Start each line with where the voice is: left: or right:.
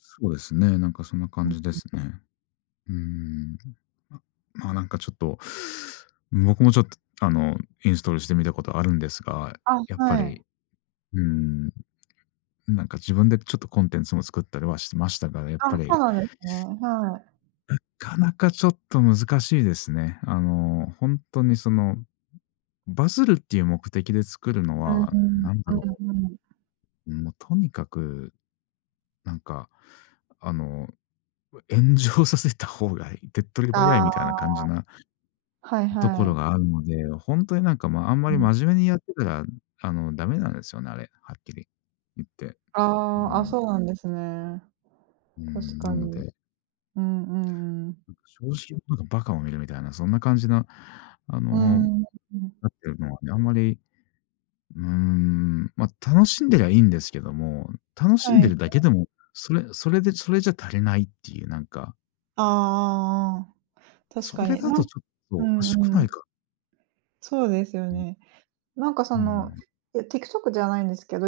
left: そうですね、なんかそんな
right: う
left: 感
right: ん
left: じで
right: うん。
left: すね。うーん、うん、ま、まあ、なんかちょっと、僕もちょっとあの、インストールしてみたことあるんですが、
right: あ、
left: やっぱ
right: はい。
left: り、うーん、なんか自分でちょっとコンテンツも作ったりはしてましたから、やっぱ
right: あ、そう
left: り
right: なんですね。はい。
left: うかなかちょっと難しいですね。あの、ほんとにその、うん、バズるっていう目的で作るの
right: うん
left: は、
right: うん、
left: なんだろ
right: うんうん。
left: う。うん、もうとにかく、なんか、あの、うえ炎上させた方がい手っ取り
right: あ
left: 早い
right: あ。
left: みたいな感じな
right: はい
left: うとこ
right: は
left: ろ
right: い。
left: があるので、ほんとになんか、ま、あんま
right: う
left: り
right: ん。
left: 真面目にやってたら、あの、ダメなんですよね、あれ、はっきり言って。う
right: ああ、あ、
left: ん。
right: そうなんですね。
left: うー
right: 確
left: ん、な
right: か
left: の
right: に。
left: で
right: うんうんうん。
left: う正直者が馬鹿を見るみたいな、そんな感じなあ
right: うー
left: の、
right: ん。うん。
left: なってるのはね、あんまり、うーん、ま、楽しんでりゃいいんですけども、楽しん
right: は
left: で
right: い。
left: るだけでも、それそれで、それじゃ足りないっていうなんか
right: ああああ、うん、確
left: そ
right: か
left: れ
right: に、
left: だ
right: な
left: と
right: ん
left: ちょっと
right: う
left: おかし
right: ん
left: く
right: う
left: ない
right: ん。
left: か？
right: そうですよ
left: うん。
right: ね。なんか
left: う
right: そ
left: うう
right: の、
left: ん。
right: いや、TikTok じゃないんですけど、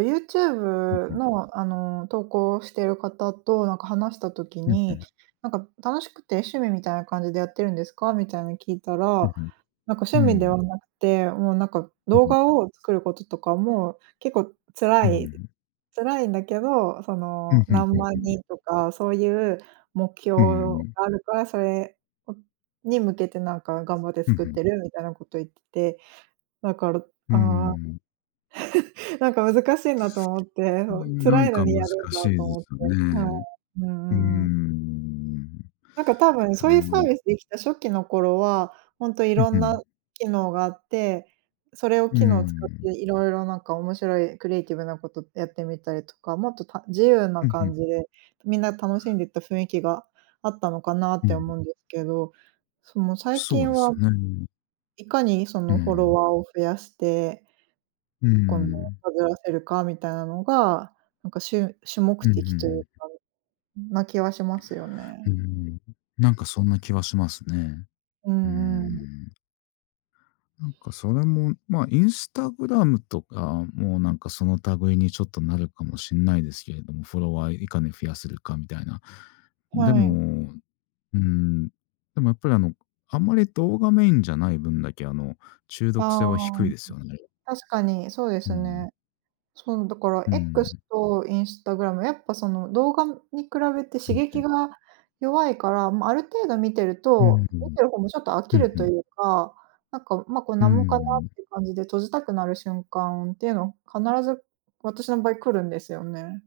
left: うん
right: YouTube
left: うん。
right: のあの、投稿している方となんか話した時
left: うんう
right: に、
left: ん。
right: なんか楽しくて趣味みたいな感じでやってるんですか？みたいに聞いたら、
left: うんうん。
right: なんか
left: う
right: 趣味で
left: ー
right: は
left: ん。
right: なくて、もうなんか
left: う
right: 動
left: うん。
right: 画を作ることとかも、結構
left: うー
right: 辛い
left: ん。
right: 辛いんだけど、そ
left: う
right: の、
left: ん、ふんふ
right: 何
left: ん
right: 万
left: ふん。
right: 人とか、そういう目標
left: うーん。
right: があるから、それをに向けてなんか頑張って
left: うん、
right: 作っ
left: ふん。
right: てるみたいなこと言ってて、だから、
left: うー
right: ああ、
left: ん。
right: なんか難しいなと思って、
left: うー
right: そん、
left: ん、な
right: 辛
left: ん
right: いの
left: か
right: に
left: 難
right: やるん
left: し
right: だ
left: い
right: と
left: で
right: 思って
left: すよ
right: は
left: ね。
right: い。う
left: うー
right: んうん。
left: ん。い
right: なんか多分そういうサー
left: や
right: ビスできた初期の頃は、ほんとい
left: う
right: ろ
left: ふ
right: ん
left: ん。
right: な機能があって、それを
left: うー
right: 機能使っ
left: ん。
right: ていろいろなんか面白いクリエイティブなことやってみたりとか、もっと、た自由な
left: うん、ふ
right: 感
left: ん。
right: じで、みんな楽しんでった雰囲気があったのかなっ
left: うん
right: て
left: う
right: 思
left: ん。
right: うんですけど、その最
left: そうで
right: 近
left: す
right: は、
left: よね。
right: いかにそ
left: う
right: のフォロ
left: ん。
right: ワーを増やして
left: う
right: 今度
left: ん。
right: バズらせるかみたいなのが、なんかしゅ主目
left: うん、ふん、
right: 的とい
left: う
right: う
left: ん。
right: かん、な気はしますよ
left: うー
right: ね。
left: ん。なんかそんな気はしますね。
right: う
left: うー
right: んうん。
left: ん。なんかそれも、ま、Instagram とかもなんかその類にちょっとなるかもしんないですけれども、フォロワーいかに増やせるかみたいな。で
right: はい。
left: も、うーん、でもやっぱりあの、こあんまり動画メインじゃない分だけ、あの、中
right: た
left: 毒性は
right: ああ、
left: 低い
right: う
left: ですよね。
right: 確かに、そうで
left: う
right: す
left: ん。
right: ね。そのだから
left: う
right: X
left: ん。
right: と Instagram、やっぱその動画に比べて
left: う
right: 刺
left: ん、ふ
right: 激
left: ん。
right: が弱いから、ま、ある程度見てる
left: うー
right: と、見
left: ん。
right: てる方もちょっと飽
left: ふ
right: き
left: ん
right: る
left: ふ
right: とい
left: ん。
right: うか、なんかま、こん
left: う
right: なもんかな
left: ん。
right: って感じで閉じたくなる瞬間ていうの、必ず私の場合来るんですよね。